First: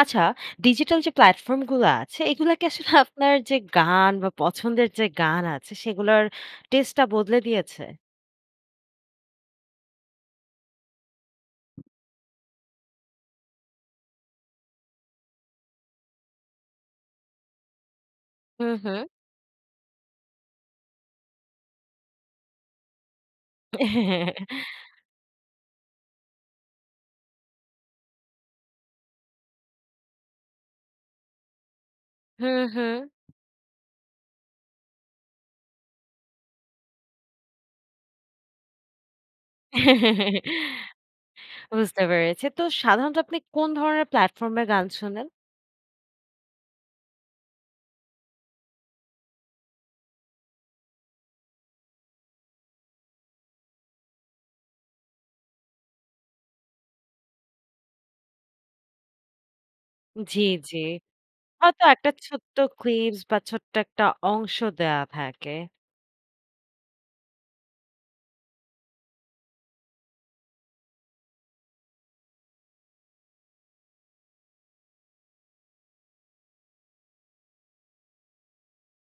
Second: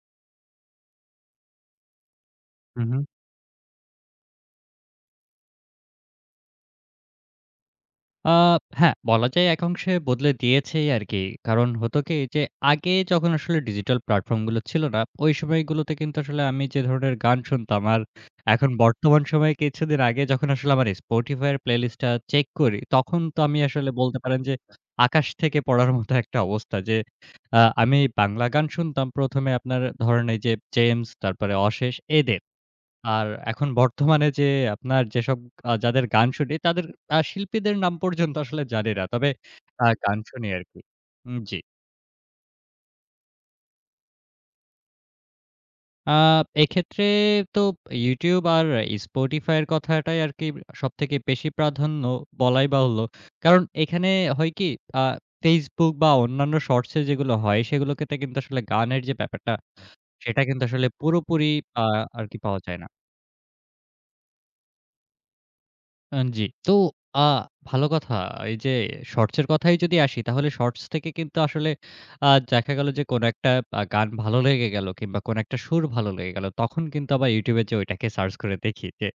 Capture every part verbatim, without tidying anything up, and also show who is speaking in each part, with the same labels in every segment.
Speaker 1: আচ্ছা, ডিজিটাল যে প্ল্যাটফর্ম গুলো আছে, এগুলা কি
Speaker 2: হুম,
Speaker 1: আসলে
Speaker 2: হুম।
Speaker 1: আপনার যে গান বা পছন্দের যে গান আছে, সেগুলার টেস্টটা বদলে দিয়েছে?
Speaker 2: আ হ্যাঁ, বলা যায় এক অংশে বদলে দিয়েছেই আরকি। কারণ হতো কি যে আগে যখন আসলে ডিজিটাল প্ল্যাটফর্ম গুলো ছিল না, ওই সময়গুলোতে কিন্তু আসলে আমি যে ধরনের গান শুনতাম আর এখন
Speaker 1: হুম, হুম।
Speaker 2: বর্তমান সময়ে কিছুদিন আগে যখন আসলে আমার Spotify এর প্লেলিস্ট টা চেক করি, তখন তো আমি আসলে বলতে পারেন যে আকাশ থেকে পড়ার মতো একটা অবস্থা যে আ আমি বাংলা গান শুনতাম প্রথম এ আপনার ধরেন এই যে 'জেমস' তারপরে 'অশেষ' এদের।
Speaker 1: হুম, হুম।
Speaker 2: আর এখন বর্তমানে যে আপনার যেসব আ যাদের গান শুনি তাদের আ শিল্পীদের নাম পর্যন্ত আসলে জানি না। তবে আ গান শুনি আরকি। উম জি।
Speaker 1: বুঝতে পেরেছি। তো সাধারণত আপনি কোন ধরনের প্ল্যাটফর্মে গান শোনেন?
Speaker 2: আ এক্ষেত্রে তো YouTube আর Spotify এর কথাটাই আরকি সবথেকে বেশি প্রাধান্য বলাই বাহুল্য। কারণ এখানে হয় কি আ Facebook বা অন্যান্য শর্টস এ যেগুলো হয় সেগুলোতে কিন্তু আসলে গানের যে ব্যাপারটা
Speaker 1: জি,
Speaker 2: সেটা কিন্তু
Speaker 1: জি।
Speaker 2: আসলে পুরোপুরি আ
Speaker 1: হয়তো একটা
Speaker 2: আরকি
Speaker 1: ছোট্ট
Speaker 2: পাওয়া যায় না।
Speaker 1: ক্লিপস বা ছোট্ট একটা অংশ দেয়া থাকে।
Speaker 2: আন জি। তো আ ভালো কথা। এই যে শর্টস এর কথায় যদি আসি তাহলে শর্টস থেকে কিন্তু আসলে আ দেখা গেল যে কোন একটা আ গান ভালো লেগে গেল কিংবা কোন একটা সুর ভালো লেগে গেল। তখন কিন্তু আবার YouTube এ যেয়ে ওইটাকে সার্চ করে দেখি যে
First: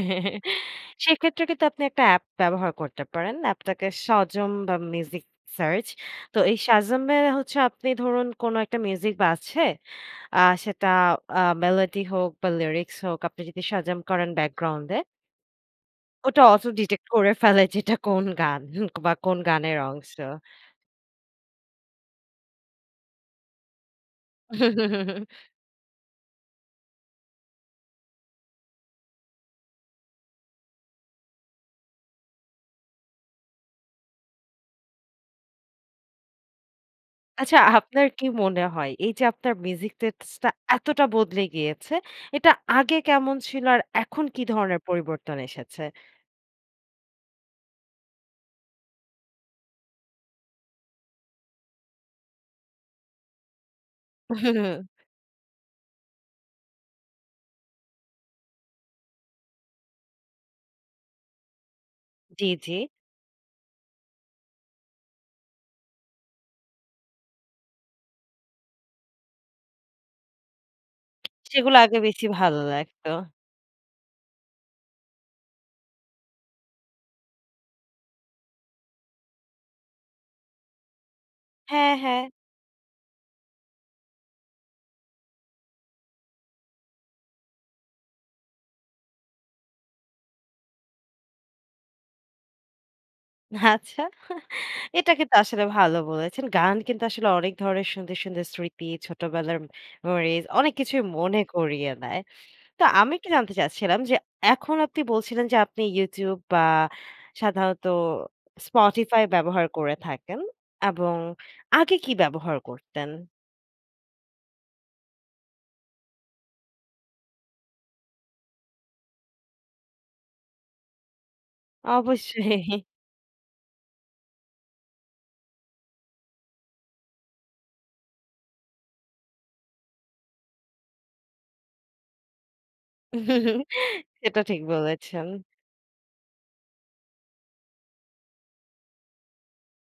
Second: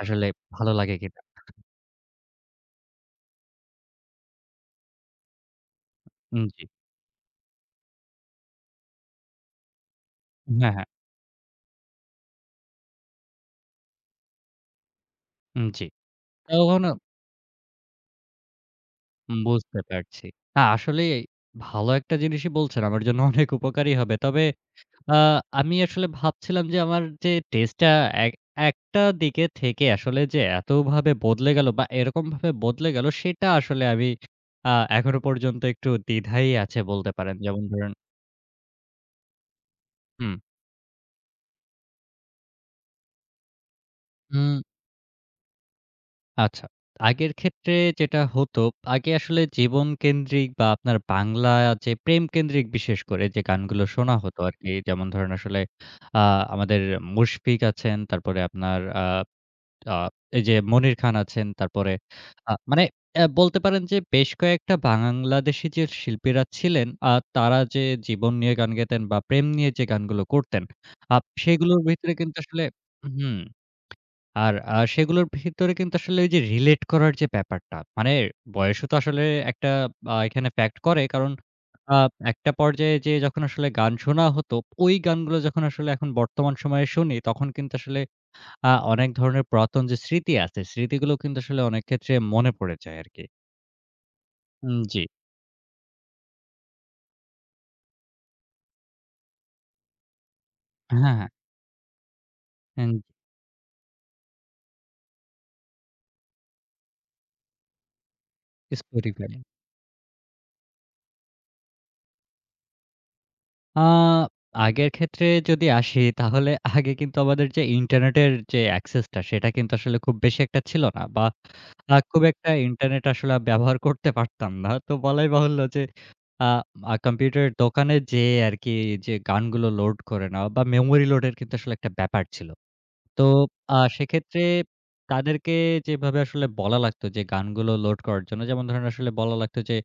Speaker 2: আসলে ভালো লাগে কিনা।
Speaker 1: সেক্ষেত্রে কিন্তু আপনি একটা অ্যাপ ব্যবহার করতে পারেন। অ্যাপটাকে সাজম বা মিউজিক সার্চ। তো
Speaker 2: উম
Speaker 1: এই
Speaker 2: জি।
Speaker 1: সাজেমে হচ্ছে আপনি ধরুন কোন একটা মিউজিক বাজছে। আ
Speaker 2: হ্যাঁ,
Speaker 1: সেটা
Speaker 2: হ্যাঁ।
Speaker 1: আ মেলোডি হোক বা লিরিক্স হোক আপনি যদি সাজেম করেন ব্যাকগ্রাউন্ডে
Speaker 2: উম জি।
Speaker 1: ওটা অটো
Speaker 2: তখন
Speaker 1: ডিটেক্ট করে ফেলে যে এটা কোন গান বা কোন গানের
Speaker 2: বুঝতে
Speaker 1: অংশ।
Speaker 2: পারছি। না আসলেই ভালো একটা জিনিসই বলছেন। আমার জন্য অনেক উপকারী হবে। তবে আ আমি আসলে ভাবছিলাম যে আমার যে টেস্টটা এক একটা দিকে থেকে আসলে যে এতভাবে বদলে গেল বা এরকমভাবে বদলে গেল সেটা আসলে আমি আ এখনো পর্যন্ত একটু দ্বিধায় আছে বলতে পারেন।
Speaker 1: আচ্ছা
Speaker 2: যেমন ধরেন
Speaker 1: আপনার কি মনে হয় এই যে আপনার মিউজিক
Speaker 2: হুম,
Speaker 1: টেস্টটা এতটা বদলে গিয়েছে, এটা আগে কেমন ছিল আর এখন কি
Speaker 2: হুম,
Speaker 1: ধরনের পরিবর্তন এসেছে?
Speaker 2: আচ্ছা। আগের ক্ষেত্রে যেটা হতো, আগে আসলে জীবনকেন্দ্রিক বা আপনার বাংলা যে প্রেমকেন্দ্রিক বিশেষ করে যে গানগুলো শোনা হতো
Speaker 1: হুম,
Speaker 2: আরকি। যেমন ধরেন আসলে আ আমাদের মুশফিক আছেন, তারপরে আপনার আ আ এই যে মনির খান আছেন, তারপরে
Speaker 1: জি,
Speaker 2: আ
Speaker 1: জি।
Speaker 2: মানে অ্যা বলতে পারেন যে বেশ কয়েকটা বাংলাদেশী যে শিল্পীরা ছিলেন, আ তারা যে জীবন নিয়ে গান গেতেন বা প্রেম নিয়ে যে গানগুলো করতেন, আপ
Speaker 1: সেগুলো
Speaker 2: সেগুলোর
Speaker 1: আগে
Speaker 2: ভিতরে
Speaker 1: বেশি
Speaker 2: কিন্তু
Speaker 1: ভালো
Speaker 2: আসলে
Speaker 1: লাগতো।
Speaker 2: হুম, আর আ সেগুলোর ভিতরে কিন্তু আসলে ওই যে রিলেট করার যে ব্যাপারটা, মানে বয়সও তো আসলে একটা আ এখানে ফ্যাক্ট করে। কারণ
Speaker 1: হ্যাঁ,
Speaker 2: আ
Speaker 1: হ্যাঁ।
Speaker 2: একটা পর্যায়ে যেয়ে যখন আসলে গান শোনা হতো, ওই গানগুলো যখন আসলে এখন বর্তমান সময়ে শুনি, তখন কিন্তু আসলে আ অনেক ধরনের পুরাতন যে স্মৃতি আছে, স্মৃতিগুলো কিন্তু আসলে অনেক ক্ষেত্রে মনে পড়ে যায় আরকি।
Speaker 1: আচ্ছা।
Speaker 2: উম জি।
Speaker 1: এটা কিন্তু আসলে ভালো বলেছেন। গান কিন্তু আসলে অনেক ধরনের সুন্দর, সুন্দর স্মৃতি, ছোটবেলার মেমোরিজ অনেক কিছুই
Speaker 2: হ্যাঁ, হ্যাঁ।
Speaker 1: মনে করিয়ে দেয়। তো
Speaker 2: এন
Speaker 1: আমি একটু জানতে চাচ্ছিলাম যে এখন আপনি বলছিলেন যে আপনি YouTube বা সাধারণত Spotify
Speaker 2: Spotify।
Speaker 1: ব্যবহার করে থাকেন এবং আগে কি ব্যবহার করতেন?
Speaker 2: আ আগের ক্ষেত্রে যদি আসি তাহলে আগে কিন্তু আমাদের যে ইন্টারনেটের যে access টা সেটা কিন্তু আসলে খুব বেশি একটা ছিল না বা আ খুব একটা
Speaker 1: অবশ্যই।
Speaker 2: ইন্টারনেট আসলে ব্যবহার করতে পারতাম না। তো বলাই বাহুল্য যে আ আ কম্পিউটারের দোকানে যেয়ে আরকি যে গানগুলো লোড করে নেওয়া বা মেমোরি লোডের কিন্তু আসলে একটা ব্যাপার ছিল। তো আ সেক্ষেত্রে
Speaker 1: সেটা ঠিক বলেছেন।
Speaker 2: তাদেরকে যেভাবে আসলে বলা লাগতো যে গানগুলো লোড করার জন্য, যেমন ধরেন আসলে বলা লাগতো যে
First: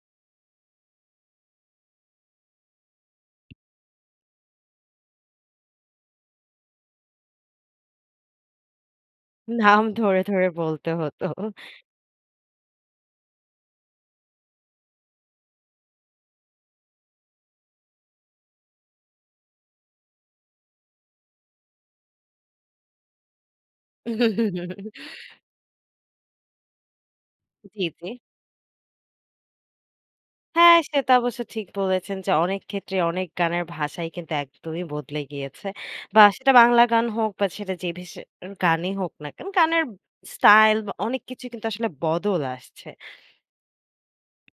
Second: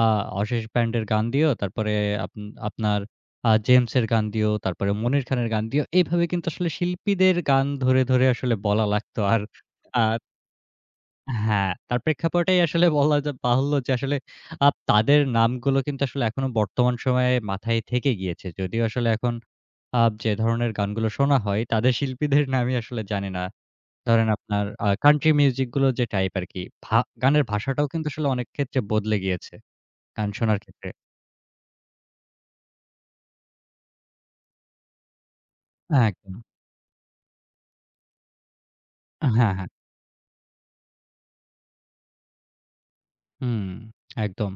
Speaker 2: আ অশেষ ব্যান্ডের গান দিও, তারপরে আপ আপনার আ জেমসের গান দিও, তারপরে মনির খানের গান দিও। এইভাবে কিন্তু আসলে শিল্পীদের গান ধরে, ধরে আসলে বলা লাগতো। আর
Speaker 1: নাম
Speaker 2: আ
Speaker 1: ধরে, ধরে বলতে হতো।
Speaker 2: হ্যাঁ, তার প্রেক্ষাপটেই আসলে বলা যা বাহুল্য যে আসলে আ তাদের নামগুলো কিন্তু আসলে এখনো বর্তমান সময়ে মাথায় থেকে গিয়েছে। যদিও আসলে এখন আ যে ধরনের গানগুলো শোনা হয়, তাদের শিল্পীদের নামই আসলে জানি না। ধরেন আপনার আ কান্ট্রি মিউজিক গুলো যে টাইপ আরকি, ভা গানের
Speaker 1: জি,
Speaker 2: ভাষাটাও কিন্তু
Speaker 1: জি।
Speaker 2: আসলে অনেক ক্ষেত্রে বদলে গিয়েছে, গান শোনার
Speaker 1: হ্যাঁ,
Speaker 2: ক্ষেত্রে।
Speaker 1: সেটা অবশ্য ঠিক বলেছেন যে অনেক ক্ষেত্রে অনেক গানের ভাষাই কিন্তু একদমই বদলে গিয়েছে।
Speaker 2: হ্যাঁ,
Speaker 1: বা
Speaker 2: একদম।
Speaker 1: সেটা বাংলা গান হোক বা সেটা যে ভেষে গানই হোক না কেন,
Speaker 2: হ্যাঁ, হ্যাঁ।
Speaker 1: গানের স্টাইল বা অনেক কিছু কিন্তু আসলে বদল আসছে।
Speaker 2: হুম, একদম।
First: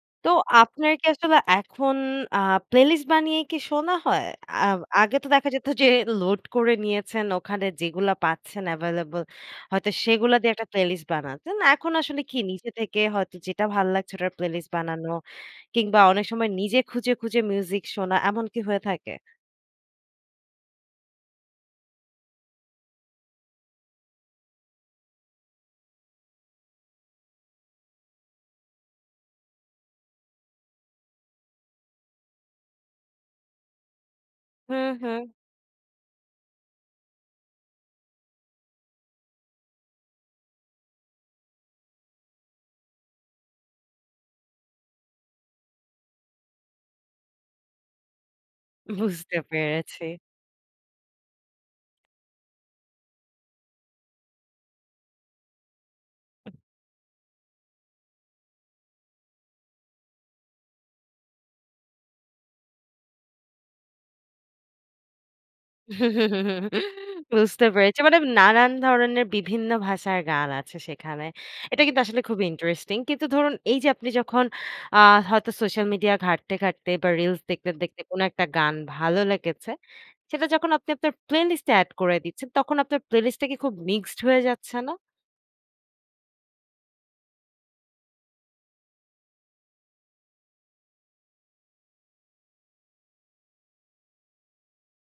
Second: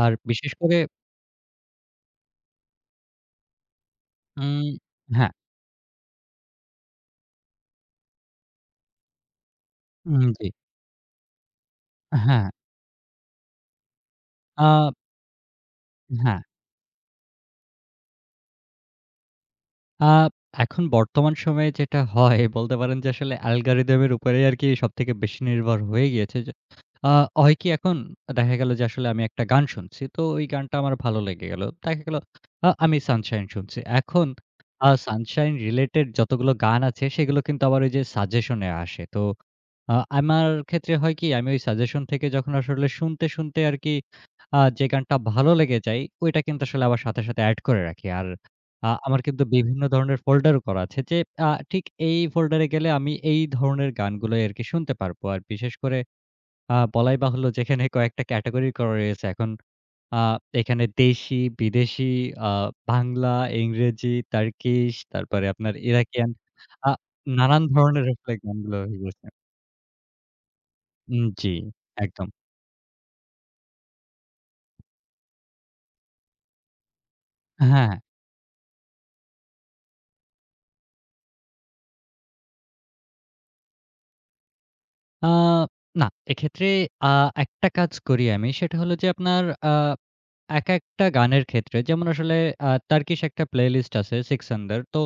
Speaker 2: আর
Speaker 1: তো
Speaker 2: বিশেষ করে
Speaker 1: আপনার কি আসলে এখন আ প্লেলিস্ট বানিয়ে কি শোনা হয়? আ
Speaker 2: উম
Speaker 1: আগে তো
Speaker 2: হ্যাঁ,
Speaker 1: দেখা যেত যে লোড করে নিয়েছেন, ওখানে যেগুলা পাচ্ছেন এভেইলেবল হয়তো
Speaker 2: উম
Speaker 1: সেগুলা
Speaker 2: জি।
Speaker 1: দিয়ে একটা প্লেলিস্ট বানাতেন। এখন আসলে কি
Speaker 2: হ্যাঁ,
Speaker 1: নিজে থেকে হয়তো যেটা ভাল লাগছে ওটার প্লেলিস্ট
Speaker 2: আ
Speaker 1: বানানো কিংবা অনেক
Speaker 2: হ্যাঁ।
Speaker 1: সময় নিজে খুঁজে, খুঁজে মিউজিক শোনা এমন কি হয়ে থাকে?
Speaker 2: আ এখন বর্তমান সময়ে যেটা হয় বলতে পারেন যে আসলে অ্যালগরিদম এর উপরেই আরকি সবথেকে বেশি নির্ভর হয়ে গিয়েছে। যে আ হয় কি এখন দেখা গেল যে আসলে আমি একটা গান শুনছি। তো ওই গানটা আমার ভালো লেগে গেল। দেখা গেল আ আমি 'Sunshine' শুনছি। এখন
Speaker 1: হুম,
Speaker 2: আ
Speaker 1: হুম।
Speaker 2: 'Sunshine' রিলেটেড যতগুলো গান আছে সেগুলো কিন্তু আবার ওই যে সাজেশন এ আসে। তো আ আমার ক্ষেত্রে হয় কি আমি ওই সাজেশন থেকে যখন আসলে শুনতে, শুনতে আরকি আ যে গানটা ভালো লেগে যায় ওইটা কিন্তু আসলে আবার সাথে, সাথে এড করে রাখি। আর আ আমার
Speaker 1: বুঝতে
Speaker 2: কিন্তু বিভিন্ন
Speaker 1: পেরেছি।
Speaker 2: ধরনের ফোল্ডারও করা আছে যে আ ঠিক এই ফোল্ডারে গেলে আমি এই ধরনের গানগুলোই আরকি শুনতে পারবো। আর বিশেষ করে আ বলাই বাহুল্য যেখানে কয়েকটা ক্যাটেগরি করা রয়েছে এখন আ এখানে দেশি, বিদেশি, আ বাংলা, ইংরেজি, টার্কিশ তারপরে আপনার ইরাকিয়ান আ নানান
Speaker 1: বুঝতে পেরেছি।
Speaker 2: ধরনের
Speaker 1: মানে
Speaker 2: আসলে
Speaker 1: নানান
Speaker 2: গানগুলো হয়ে গেছে।
Speaker 1: ধরনের বিভিন্ন ভাষার গান আছে সেখানে।
Speaker 2: উম জি,
Speaker 1: এটা কিন্তু আসলে
Speaker 2: একদম।
Speaker 1: খুবই ইন্টারেস্টিং। কিন্তু ধরুন এই যে আপনি যখন আ হয়তো সোশ্যাল মিডিয়া ঘাঁটতে, ঘাঁটতে বা রিলস দেখতে,
Speaker 2: হ্যাঁ,
Speaker 1: দেখতে কোন একটা গান ভালো লেগেছে, সেটা যখন আপনি আপনার প্লেলিস্ট এ এড করে দিচ্ছেন, তখন আপনার প্লেলিস্টটা কি খুব মিক্সড হয়ে যাচ্ছে না?
Speaker 2: আ না, এক্ষেত্রে আ একটা কাজ করি আমি। সেটা হলো যে আপনার আ একেকটা গানের ক্ষেত্রে যেমন আসলে আ টার্কিশ একটা প্লেলিস্ট আছে 'Six Under' তো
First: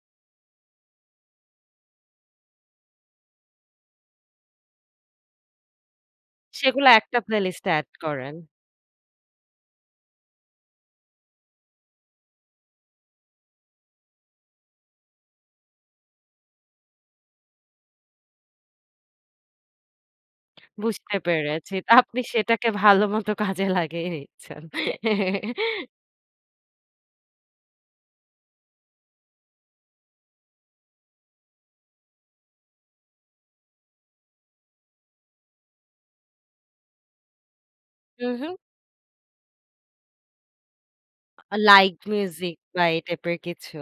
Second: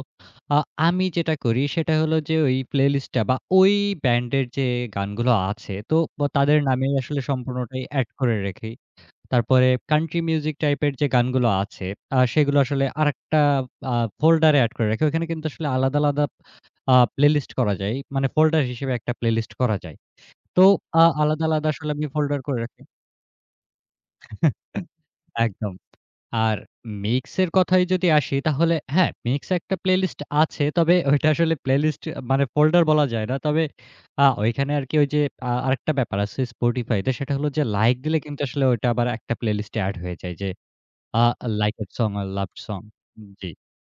Speaker 2: আ আমি যেটা করি সেটা হলো যে ওই প্লেলিস্টটা বা ওই ব্যান্ডের যে গানগুলো আছে তো তাদের
Speaker 1: সেগুলো
Speaker 2: নামেই
Speaker 1: একটা
Speaker 2: আসলে
Speaker 1: প্লেলিস্টে
Speaker 2: সম্পূর্ণটাই
Speaker 1: এড
Speaker 2: এড করে
Speaker 1: করেন।
Speaker 2: রাখি। তারপরে কান্ট্রি মিউজিক টাইপের যে গানগুলো আছে, আ সেগুলো আসলে আরেকটা আ ফোল্ডারে এড করে রাখি। ওখানে কিন্তু আসলে আলাদা, আলাদা আ প্লেলিস্ট করা যায়। মানে ফোল্ডার হিসেবে একটা প্লেলিস্ট করা যায়। তো আ
Speaker 1: বুঝতে
Speaker 2: আলাদা, আলাদা
Speaker 1: পেরেছি। তো
Speaker 2: আসলে আমি
Speaker 1: আপনি
Speaker 2: ফোল্ডার করে
Speaker 1: সেটাকে
Speaker 2: রাখি
Speaker 1: ভালোমতো কাজে লাগিয়ে নিচ্ছেন।
Speaker 2: একদম। আর মিক্স এর কথায় যদি আসি তাহলে হ্যাঁ, মিক্স একটা প্লেলিস্ট আছে। তবে ওইটা আসলে প্লেলিস্ট মানে ফোল্ডার বলা যায় না। তবে আ ওইখানে আরকি ওই যে আ আরেকটা ব্যাপার আছে Spotify তে সেটা হলো যে লাইক দিলে
Speaker 1: হুম,
Speaker 2: কিন্তু
Speaker 1: হুম।
Speaker 2: আসলে ওইটা আবার একটা প্লেলিস্ট এ এড হয়ে যায়। যে আ লাইক এট
Speaker 1: লাইট
Speaker 2: সং আর
Speaker 1: মিউজিক
Speaker 2: লাভড সং।
Speaker 1: বা এই টাইপের
Speaker 2: জি,
Speaker 1: কিছু।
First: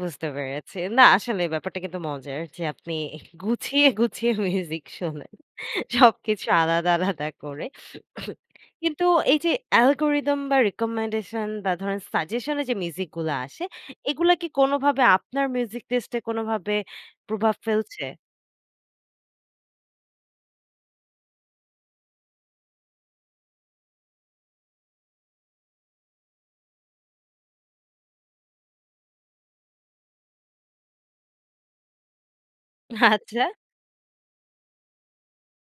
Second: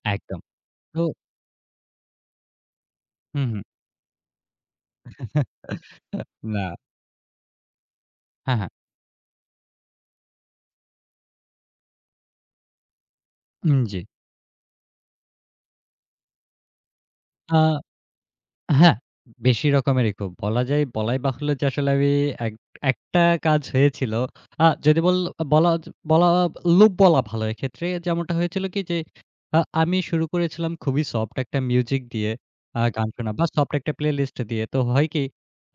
Speaker 1: বুঝতে
Speaker 2: একদম।
Speaker 1: পেরেছি।
Speaker 2: তো
Speaker 1: না আসলে ব্যাপারটা কিন্তু মজার যে আপনি
Speaker 2: হুম, হুম।
Speaker 1: গুছিয়ে, গুছিয়ে মিউজিক শোনেন। সবকিছু
Speaker 2: না।
Speaker 1: আলাদা, আলাদা করে।
Speaker 2: হ্যাঁ, হ্যাঁ।
Speaker 1: কিন্তু এই যে অ্যালগরিদম বা রিকমেন্ডেশন বা ধরেন সাজেশন এ যে মিউজিক গুলা আসে,
Speaker 2: উম জি।
Speaker 1: এগুলা কি কোনোভাবে আপনার মিউজিক টেস্ট এ কোনোভাবে প্রভাব
Speaker 2: আ
Speaker 1: ফেলছে?
Speaker 2: হ্যাঁ, বেশি রকমেরই খুব। বলা যায় বলাই বাহুল্য যে আসলে আমি এক একটা কাজ হয়েছিল। আ যদি বল বলা বলা লোভ বলা ভালো। এক্ষেত্রে যেমনটা হয়েছিল কি যে আ আমি শুরু করেছিলাম খুবই সফট একটা মিউজিক দিয়ে আ গান শোনা
Speaker 1: আচ্ছা,
Speaker 2: বা সফট একটা প্লেলিস্ট দিয়ে। তো হয় কি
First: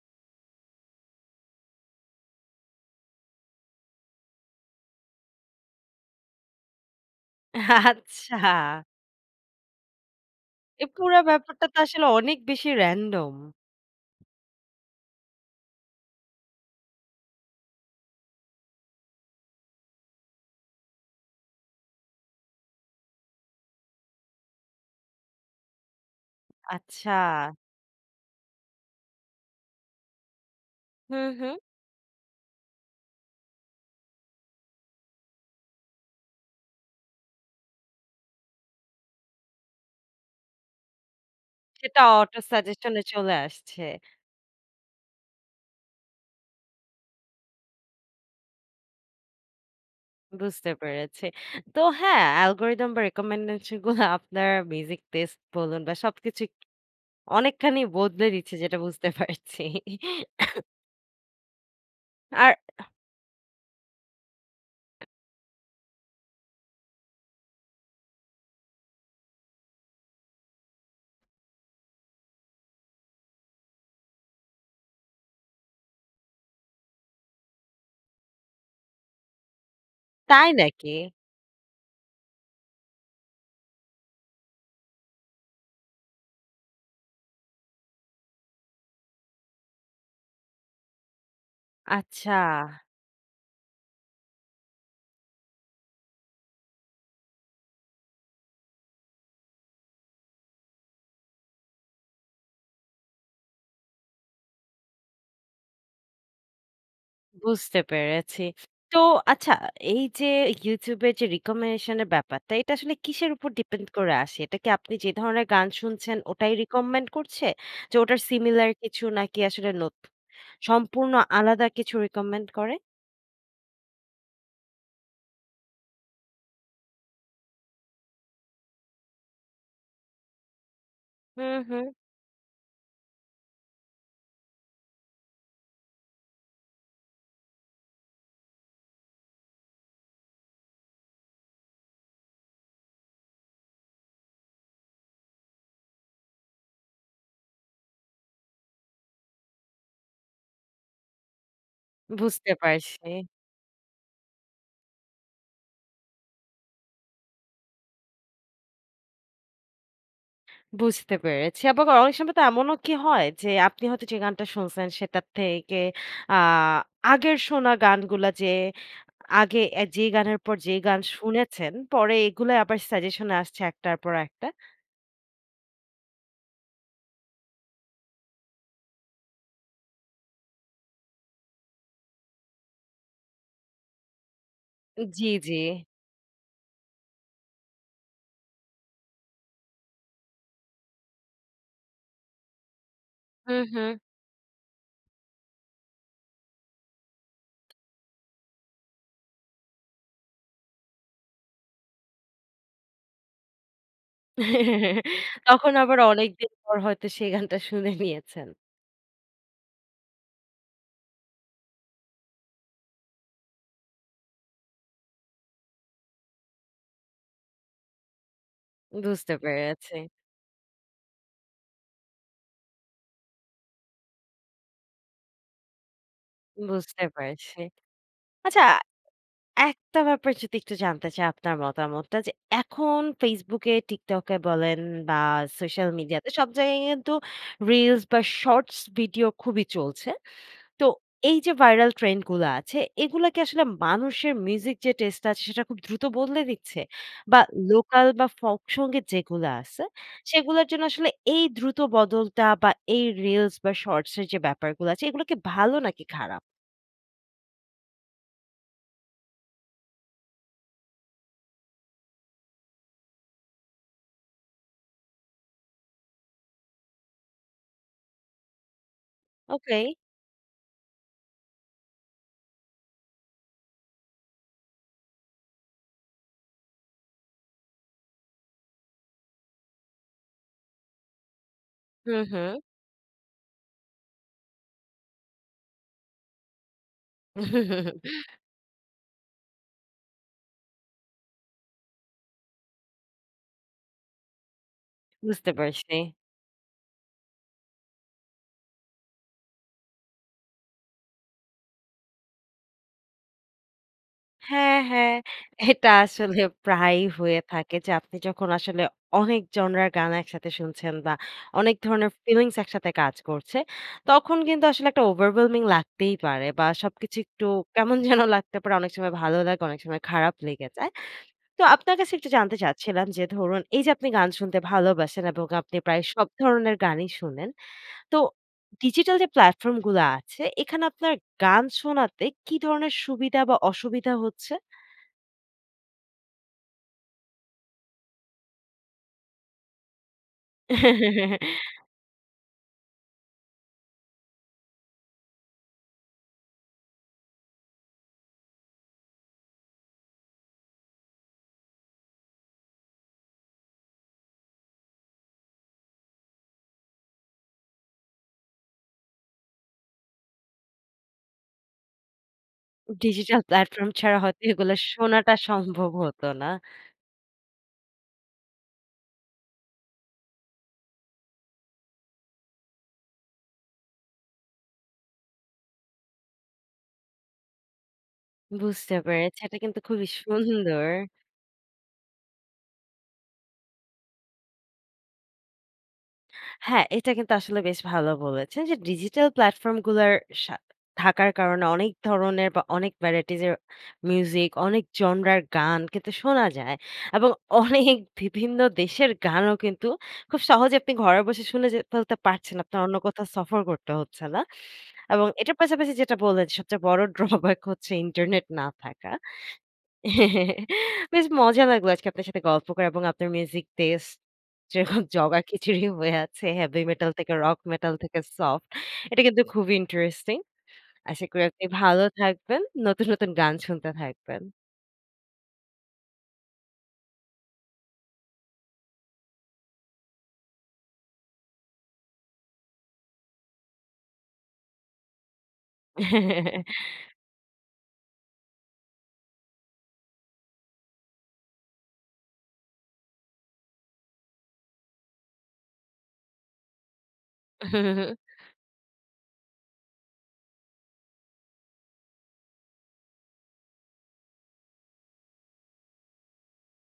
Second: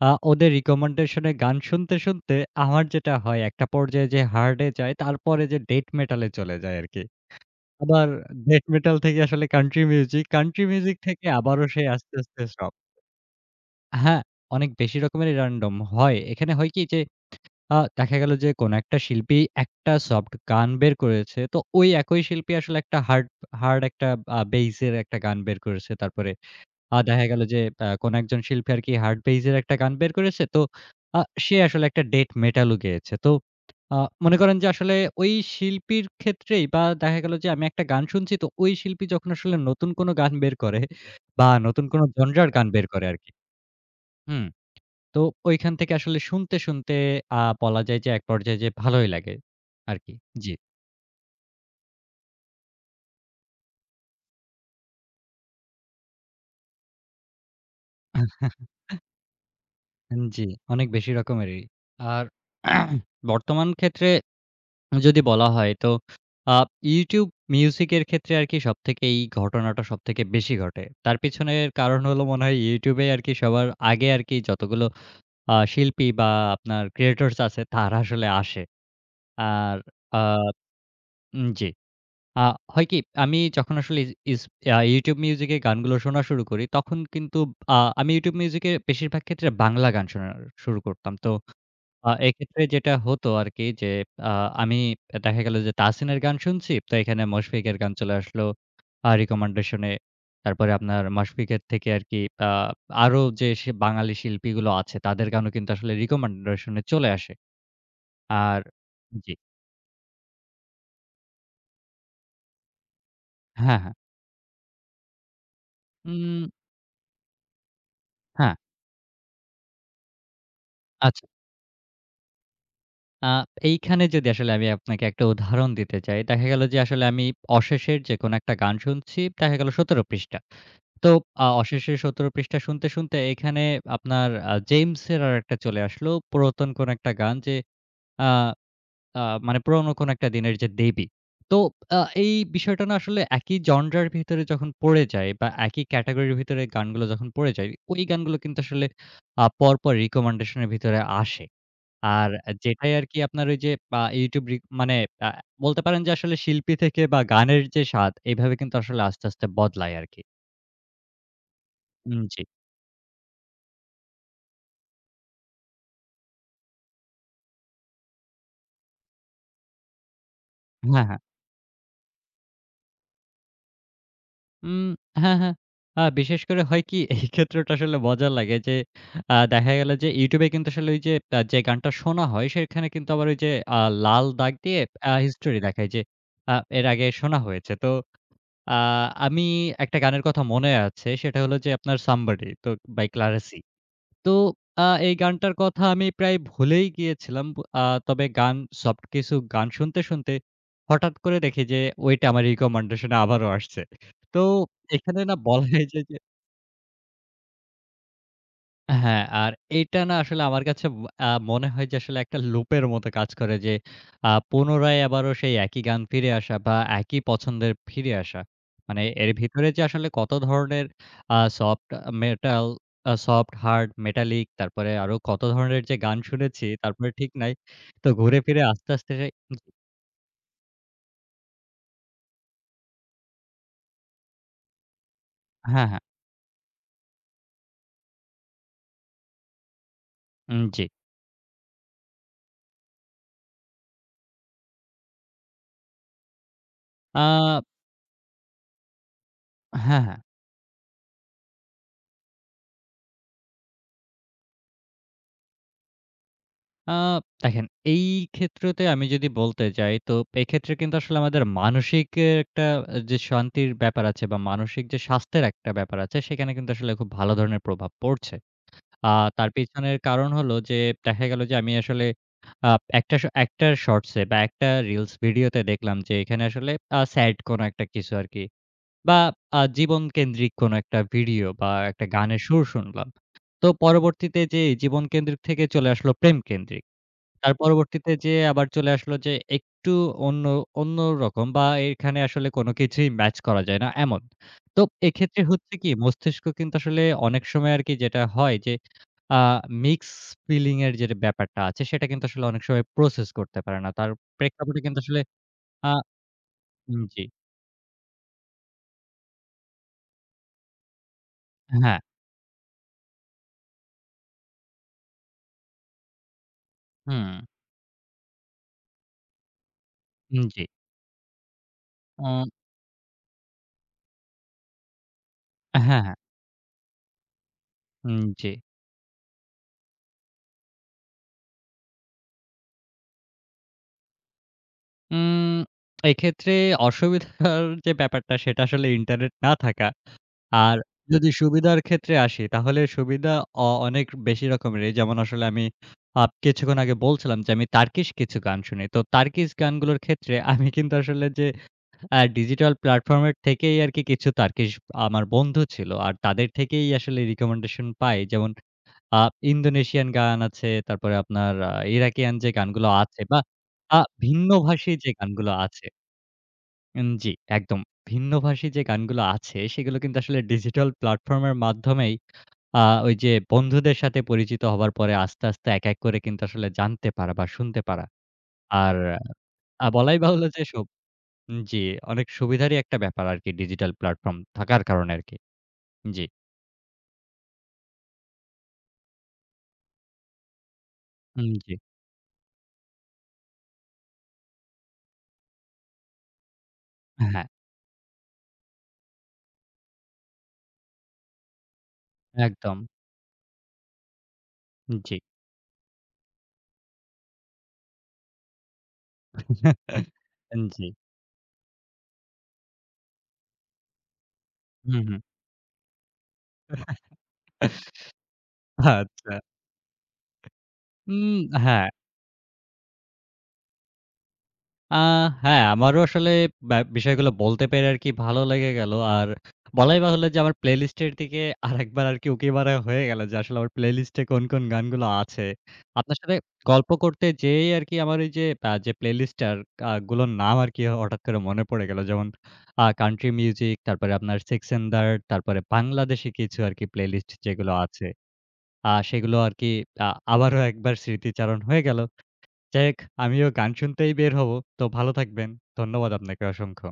Speaker 2: আ ওদের রিকমেন্ডেশন এ গান শুনতে, শুনতে আমার যেটা হয় একটা পর্যায়ে যে হার্ড এ যায় তারপরে যে ডেথ মেটাল এ চলে যায় আরকি। আবার
Speaker 1: আচ্ছা।
Speaker 2: ডেথ মেটাল থেকে আসলে কান্ট্রি মিউজিক, কান্ট্রি
Speaker 1: এ
Speaker 2: মিউজিক
Speaker 1: পুরা
Speaker 2: থেকে আবারও
Speaker 1: ব্যাপারটা তো
Speaker 2: সেই
Speaker 1: আসলে
Speaker 2: আস্তে,
Speaker 1: অনেক
Speaker 2: আস্তে
Speaker 1: বেশি
Speaker 2: সফট।
Speaker 1: র‍্যান্ডম।
Speaker 2: হ্যাঁ, অনেক বেশি রকমেরই random হয়। এখানে হয় কি যে, আ দেখা গেল যে কোনো একটা শিল্পী একটা সফট গান বের করেছে। তো ওই একই শিল্পী আসলে একটা হার্ড হার্ড একটা আ বেইজ এর একটা গান বের করেছে। তারপরে আ
Speaker 1: আচ্ছা।
Speaker 2: দেখা গেল যে আ কোনো একজন শিল্পী আরকি হার্ড বেইজ এর একটা গান বের করেছে। তো আ
Speaker 1: হুম,
Speaker 2: সে
Speaker 1: হুম।
Speaker 2: আসলে একটা ডেথ মেটাল ও গেয়েছে। তো আ মনে করেন যে আসলে ওই শিল্পীর ক্ষেত্রেই বা দেখা গেল যে আমি একটা গান শুনছি তো ওই শিল্পী যখন আসলে নতুন কোনো গান বের করে বা নতুন
Speaker 1: সেটা
Speaker 2: কোনো
Speaker 1: অটো
Speaker 2: জনরার গান বের
Speaker 1: সাজেশনে
Speaker 2: করে আরকি।
Speaker 1: চলে আসছে।
Speaker 2: হুম। তো ঐখান থেকে আসলে শুনতে, শুনতে আ বলা যায় যে এক পর্যায়ে যে ভালোই লাগে আরকি। জি।
Speaker 1: বুঝতে পেরেছি। তো হ্যাঁ, অ্যালগরিদম বা রিকমেন্ডেশন গুলো আপনার মিউজিক টেস্ট বলুন বা সবকিছু অনেকখানি বদলে দিচ্ছে যেটা বুঝতে পারছি।
Speaker 2: জি, অনেক বেশি রকমেরই। আর
Speaker 1: আর
Speaker 2: বর্তমান ক্ষেত্রে যদি বলা হয় তো আ YouTube Music এর ক্ষেত্রে আরকি সবথেকে এই ঘটনাটা সবথেকে বেশি ঘটে। তার পিছনের কারণ হলো মনে হয় YouTube এ আরকি সবার আগে আরকি যতগুলো আ শিল্পী বা আপনার creators আছে তারা আসলে আসে। আর আ
Speaker 1: তাই নাকি?
Speaker 2: উম জি। আ হয় কি? আমি যখন আসলে ইস আ YouTube Music এ গানগুলো শোনা শুরু করি, তখন কিন্তু আ আমি YouTube Music এ বেশিরভাগ ক্ষেত্রে বাংলা গান শোনা শুরু করতাম। তো আ
Speaker 1: আচ্ছা।
Speaker 2: এক্ষেত্রে যেটা হতো আরকি যে, আ আমি দেখা গেল যে, তাহসিনের গান শুনছি, তো এখানে মশফিকের গান চলে আসলো আ recommendation এ। তারপরে আপনার মশফিকের থেকে আরকি আ আরো যে, সে বাঙালি শিল্পীগুলো আছে, তাদের গানও কিন্তু আসলে recommendation এ চলে আসে।
Speaker 1: বুঝতে পেরেছি।
Speaker 2: আর
Speaker 1: তো
Speaker 2: জি।
Speaker 1: আচ্ছা এই যে YouTube এর যে রিকমেন্ডেশন এর ব্যাপারটা এটা আসলে কিসের উপর
Speaker 2: হ্যাঁ,
Speaker 1: ডিপেন্ড
Speaker 2: হ্যাঁ।
Speaker 1: করে আসে? এটা কি আপনি যে ধরনের গান শুনছেন
Speaker 2: উম
Speaker 1: ওটাই রিকমেন্ড করছে? যে ওটার
Speaker 2: হ্যাঁ।
Speaker 1: সিমিলার কিছু নাকি আসলে নত সম্পূর্ণ
Speaker 2: আচ্ছা।
Speaker 1: আলাদা কিছু রিকমেন্ড করে?
Speaker 2: আ এইখানে যদি আসলে আমি আপনাকে একটা উদাহরণ দিতে চাই, দেখা গেল যে আসলে আমি 'অশেষের' যেকোনো একটা গান শুনছি, দেখা গেল সতেরো পৃষ্ঠা। তো আ
Speaker 1: হুম, হুম।
Speaker 2: 'অশেষের' সতেরো পৃষ্ঠা শুনতে, শুনতে এখানে আপনার আ 'জেমসের' আরেকটা চলে আসলো। পুরাতন কোন একটা গান যে আ আ মানে পুরনো কোন একটা দিনের যে দেবী। তো আ এই বিষয়টা না আসলে একই জনরার ভিতরে যখন পড়ে যায় বা একই ক্যাটেগরির ভিতরে গানগুলো যখন পড়ে যায়, ওই গানগুলো কিন্তু আসলে আ পরপর রিকমেন্ডেশন এর ভিতরে আসে। আর
Speaker 1: বুঝতে
Speaker 2: যেটাই
Speaker 1: পারছি,
Speaker 2: আরকি আপনার ওই যে আ YouTube রি মানে আ বলতে পারেন যে আসলে শিল্পী থেকে বা গানের যে স্বাদ এভাবে কিন্তু আসলে আস্তে, আস্তে বদলায় আরকি।
Speaker 1: বুঝতে পেরেছি। আবার অনেক
Speaker 2: উম
Speaker 1: সময়
Speaker 2: জি।
Speaker 1: তো এমনও কি হয় যে আপনি হয়তো যে গানটা শুনছেন সেটার থেকে আ আগের শোনা গানগুলা যে আগে অ্যা যে গানের পর যে গান
Speaker 2: হ্যাঁ, হ্যাঁ।
Speaker 1: শুনেছেন, পরে এগুলাই আবার সাজেশনে আসছে একটার পর একটা।
Speaker 2: উম হ্যাঁ, হ্যাঁ। আ বিশেষ করে হয় কি এই ক্ষেত্রটা আসলে মজার লাগে যে আ দেখা গেল যে YouTube এ কিন্তু আসলে ওই যে আ যে গানটা শোনা হয় সেখানে কিন্তু আবার ওই যে আ লাল দাগ দিয়ে আ
Speaker 1: জি, জি।
Speaker 2: হিস্টরি দেখায় যে আ এর আগে শোনা হয়েছে। তো আ আমি একটা গানের কথা মনে আছে সেটা হলো যে আপনার 'Somebody' তো by Clara C।
Speaker 1: হুম, হুম।
Speaker 2: তো আ এই গানটার কথা আমি প্রায় ভুলেই গিয়েছিলাম। ব আ তবে গান সফট কিছু গান শুনতে, শুনতে হঠাৎ করে দেখি যে ওইটা আমার রিকমেন্ডেশন এ আবারও আসছে। তো এখানে না
Speaker 1: তখন
Speaker 2: বলাই
Speaker 1: আবার
Speaker 2: যায় যে
Speaker 1: অনেকদিন পর হয়তো সেই গানটা শুনে নিয়েছেন।
Speaker 2: হ্যাঁ, আর এইটা না আসলে আমার কাছে ব আ মনে হয় যে আসলে একটা লুপের মতো কাজ করে যে আ পুনরায় আবারও সেই একই গান ফিরে আসা বা একই পছন্দের ফিরে আসা। মানে এর
Speaker 1: বুঝতে
Speaker 2: ভিতরে যে
Speaker 1: পেরেছি,
Speaker 2: আসলে কত ধরনের আ সফট মেটাল, আ সফট, হার্ড, মেটালিক তারপরে আরো কত ধরনের যে গান শুনেছি
Speaker 1: বুঝতে
Speaker 2: তারপরে ঠিক নাই।
Speaker 1: পারছি।
Speaker 2: তো ঘুরে ফিরে
Speaker 1: আচ্ছা,
Speaker 2: আস্তে, আস্তে সে-
Speaker 1: একটা ব্যাপার যদি একটু জানতে চাই আপনার মতামতটা যে, এখন Facebook এ, TikTok এ বলেন বা
Speaker 2: হ্যাঁ,
Speaker 1: সোশ্যাল
Speaker 2: হ্যাঁ।
Speaker 1: মিডিয়াতে সব জায়গায় কিন্তু রিলস বা শর্টস ভিডিও খুবই চলছে।
Speaker 2: উম জি।
Speaker 1: তো এই যে ভাইরাল ট্রেন্ড গুলো আছে, এগুলা কি আসলে মানুষের মিউজিক যে টেস্ট আছে সেটা খুব দ্রুত বদলে দিচ্ছে? বা
Speaker 2: আ
Speaker 1: লোকাল বা ফোক সংগীত যেগুলা আছে,
Speaker 2: হ্যাঁ, হ্যাঁ।
Speaker 1: সেগুলার জন্য আসলে এই দ্রুত বদলটা বা এই রিলস বা শর্টস এর যে ব্যাপারগুলো আছে, এগুলো কি ভালো নাকি খারাপ?
Speaker 2: আ দেখেন এই ক্ষেত্রতে আমি যদি বলতে যাই, তো এক্ষেত্রে কিন্তু আসলে আমাদের মানসিক এ একটা যে শান্তির ব্যাপার আছে বা মানসিক যে স্বাস্থ্যের একটা ব্যাপার আছে, সেখানে কিন্তু আসলে খুব ভালো ধরনের প্রভাব পড়ছে। আ তার
Speaker 1: ওকে।
Speaker 2: পেছনের কারণ হলো যে দেখা গেল যে আমি আসলে আ একটা স একটা শর্টস এ বা একটা রিলস ভিডিওতে দেখলাম যে এখানে আসলে আ স্যাড কোনো একটা কিছু আরকি বা আ জীবনকেন্দ্রিক কোনো একটা ভিডিও বা একটা
Speaker 1: হুম,
Speaker 2: গানের
Speaker 1: হুম।
Speaker 2: সুর শুনলাম। তো পরবর্তীতে যে জীবনকেন্দ্রিক থেকে চলে আসলো প্রেমকেন্দ্রিক। তার পরবর্তীতে যেয়ে আবার চলে আসলো যে একটু অন্য অন্যরকম বা এখানে আসলে কোনো কিছুই ম্যাচ করা যায় না এমন। তো এক্ষেত্রে
Speaker 1: বুঝতে
Speaker 2: হচ্ছে কি
Speaker 1: পারছি।
Speaker 2: মস্তিষ্ক কিন্তু আসলে অনেক সময় আরকি যেটা হয় যে আ মিক্স ফিলিং এর যে ব্যাপারটা আছে সেটা কিন্তু আসলে অনেক সময় প্রসেস করতে পারে না। তার
Speaker 1: হ্যাঁ,
Speaker 2: প্রেক্ষাপটে কিন্তু
Speaker 1: হ্যাঁ।
Speaker 2: আসলে আ
Speaker 1: এটা আসলে
Speaker 2: উম
Speaker 1: প্রায়ই
Speaker 2: জি।
Speaker 1: হয়ে থাকে যে আপনি যখন আসলে অনেক জনরার গান একসাথে শুনছেন বা অনেক
Speaker 2: হ্যাঁ,
Speaker 1: ধরনের ফিলিংস একসাথে কাজ করছে, তখন কিন্তু আসলে একটা overwhelming লাগতেই পারে বা সবকিছু
Speaker 2: হুম,
Speaker 1: একটু কেমন যেন লাগতে পারে। অনেক সময় ভালো লাগে, অনেক সময় খারাপ
Speaker 2: উম জি।
Speaker 1: লেগে যায়। তো আপনার কাছে একটু
Speaker 2: উম
Speaker 1: জানতে চাচ্ছিলাম যে ধরুন এই যে আপনি গান শুনতে ভালোবাসেন এবং আপনি
Speaker 2: হ্যাঁ,
Speaker 1: প্রায়
Speaker 2: হ্যাঁ,
Speaker 1: সব ধরনের গানই শোনেন। তো
Speaker 2: উম জি।
Speaker 1: ডিজিটাল যে প্ল্যাটফর্ম গুলো আছে, এখানে আপনার গান শোনাতে কি ধরনের সুবিধা বা অসুবিধা হচ্ছে?
Speaker 2: উম এক্ষেত্রে অসুবিধার যে ব্যাপারটা সেটা আসলে ইন্টারনেট না থাকা আর যদি সুবিধার ক্ষেত্রে আসি, তাহলে সুবিধা অ অনেক বেশি রকমেরই। যেমন আসলে আমি আ কিছুক্ষণ আগে বলছিলাম যে আমি টার্কিশ কিছু গান শুনি। তো টার্কিশ গানগুলোর ক্ষেত্রে আমি কিন্তু আসলে যে আ ডিজিটাল প্ল্যাটফর্ম এর থেকেই আরকি কিছু টার্কিশ আমার বন্ধু ছিল। আর তাদের থেকেই আসলে রিকমেন্ডেশন পাই। যেমন আ ইন্দোনেশিয়ান গান আছে, তারপরে আপনার আ ইরাকিয়ান যে গানগুলো আছে বা
Speaker 1: ডিজিটাল প্ল্যাটফর্ম
Speaker 2: আ
Speaker 1: ছাড়া হয়তো এগুলো
Speaker 2: ভিন্নভাষী যে
Speaker 1: শোনাটা
Speaker 2: গানগুলো আছে
Speaker 1: সম্ভব হতো না।
Speaker 2: উম জি, একদম। ভিন্নভাষী যে গানগুলো আছে, সেগুলো কিন্তু আসলে ডিজিটাল প্ল্যাটফর্মের মাধ্যমেই আ ওই যে বন্ধুদের সাথে পরিচিত হবার পরে আস্তে, আস্তে এক, এক করে কিন্তু আসলে জানতে পারা বা শুনতে পারা। আর
Speaker 1: বুঝতে পেরেছি। এটা কিন্তু
Speaker 2: আ
Speaker 1: খুবই
Speaker 2: বলাই বাহুল্য যে সব
Speaker 1: সুন্দর।
Speaker 2: উম, জি, অনেক সুবিধারই একটা ব্যাপার আরকি ডিজিটাল প্ল্যাটফর্ম থাকার কারণে আরকি। জি,
Speaker 1: হ্যাঁ, এটা কিন্তু আসলে বেশ ভালো বলেছেন যে ডিজিটাল প্ল্যাটফর্ম গুলার সা থাকার
Speaker 2: উম
Speaker 1: কারণে
Speaker 2: জি,
Speaker 1: অনেক ধরনের বা অনেক ভ্যারাইটিজ এর মিউজিক, অনেক জনরার গান কিন্তু শোনা যায়। এবং
Speaker 2: হ্যাঁ,
Speaker 1: অনেক বিভিন্ন দেশের গানও কিন্তু খুব সহজে আপনি ঘরে বসে শুনে যে ফেলতে পারছেন।
Speaker 2: একদম।
Speaker 1: আপনার অন্য কোথাও সফর করতে হচ্ছে না।
Speaker 2: জি।
Speaker 1: এবং এটার পাশাপাশি যেটা বললেন সবচেয়ে বড় ড্রব্যাক হচ্ছে ইন্টারনেট না থাকা।
Speaker 2: জি।
Speaker 1: বেশ মজা লাগলো আজকে আপনার সাথে গল্প করে এবং আপনার মিউজিক টেস্ট
Speaker 2: হুম,
Speaker 1: যেরকম
Speaker 2: হুম।
Speaker 1: জগা খিচুড়ি হয়ে আছে, হেভি মেটাল থেকে রক মেটাল থেকে সফট। এটা
Speaker 2: আচ্ছা।
Speaker 1: কিন্তু খুবই ইন্টারেস্টিং। আশা
Speaker 2: উম
Speaker 1: করি আপনি
Speaker 2: হ্যাঁ।
Speaker 1: ভালো থাকবেন। নতুন, নতুন গান শুনতে থাকবেন।
Speaker 2: আ হ্যাঁ, আমারও আসলে ব্যা বিষয়গুলো বলতে পেরে আরকি ভালো লেগে গেল। আর বলাই বাহুল্য যে আমার প্লেলিস্ট এর দিকে আরেকবার আরকি উঁকি মারা হয়ে গেল যে আসলে আমার প্লেলিস্টে কোন, কোন গানগুলো আছে। আপনার সাথে গল্প করতে যেয়েই আরকি আমার ওই যে আ যে প্লেলিস্ট আর আ গুলোর নাম আরকি হঠাৎ করে মনে পড়ে গেল। যেমন আ কান্ট্রি মিউজিক, তারপরে আপনার সেক্সেনদার, তারপরে বাংলাদেশী কিছু আরকি প্লেলিস্ট যেগুলো আছে। আ সেগুলো আরকি আ আবারও একবার স্মৃতিচারণ হয়ে গেল। যাই হোক, আমিও গান শুনতেই বের হব। তো ভালো থাকবেন। ধন্যবাদ আপনাকে অসংখ্য।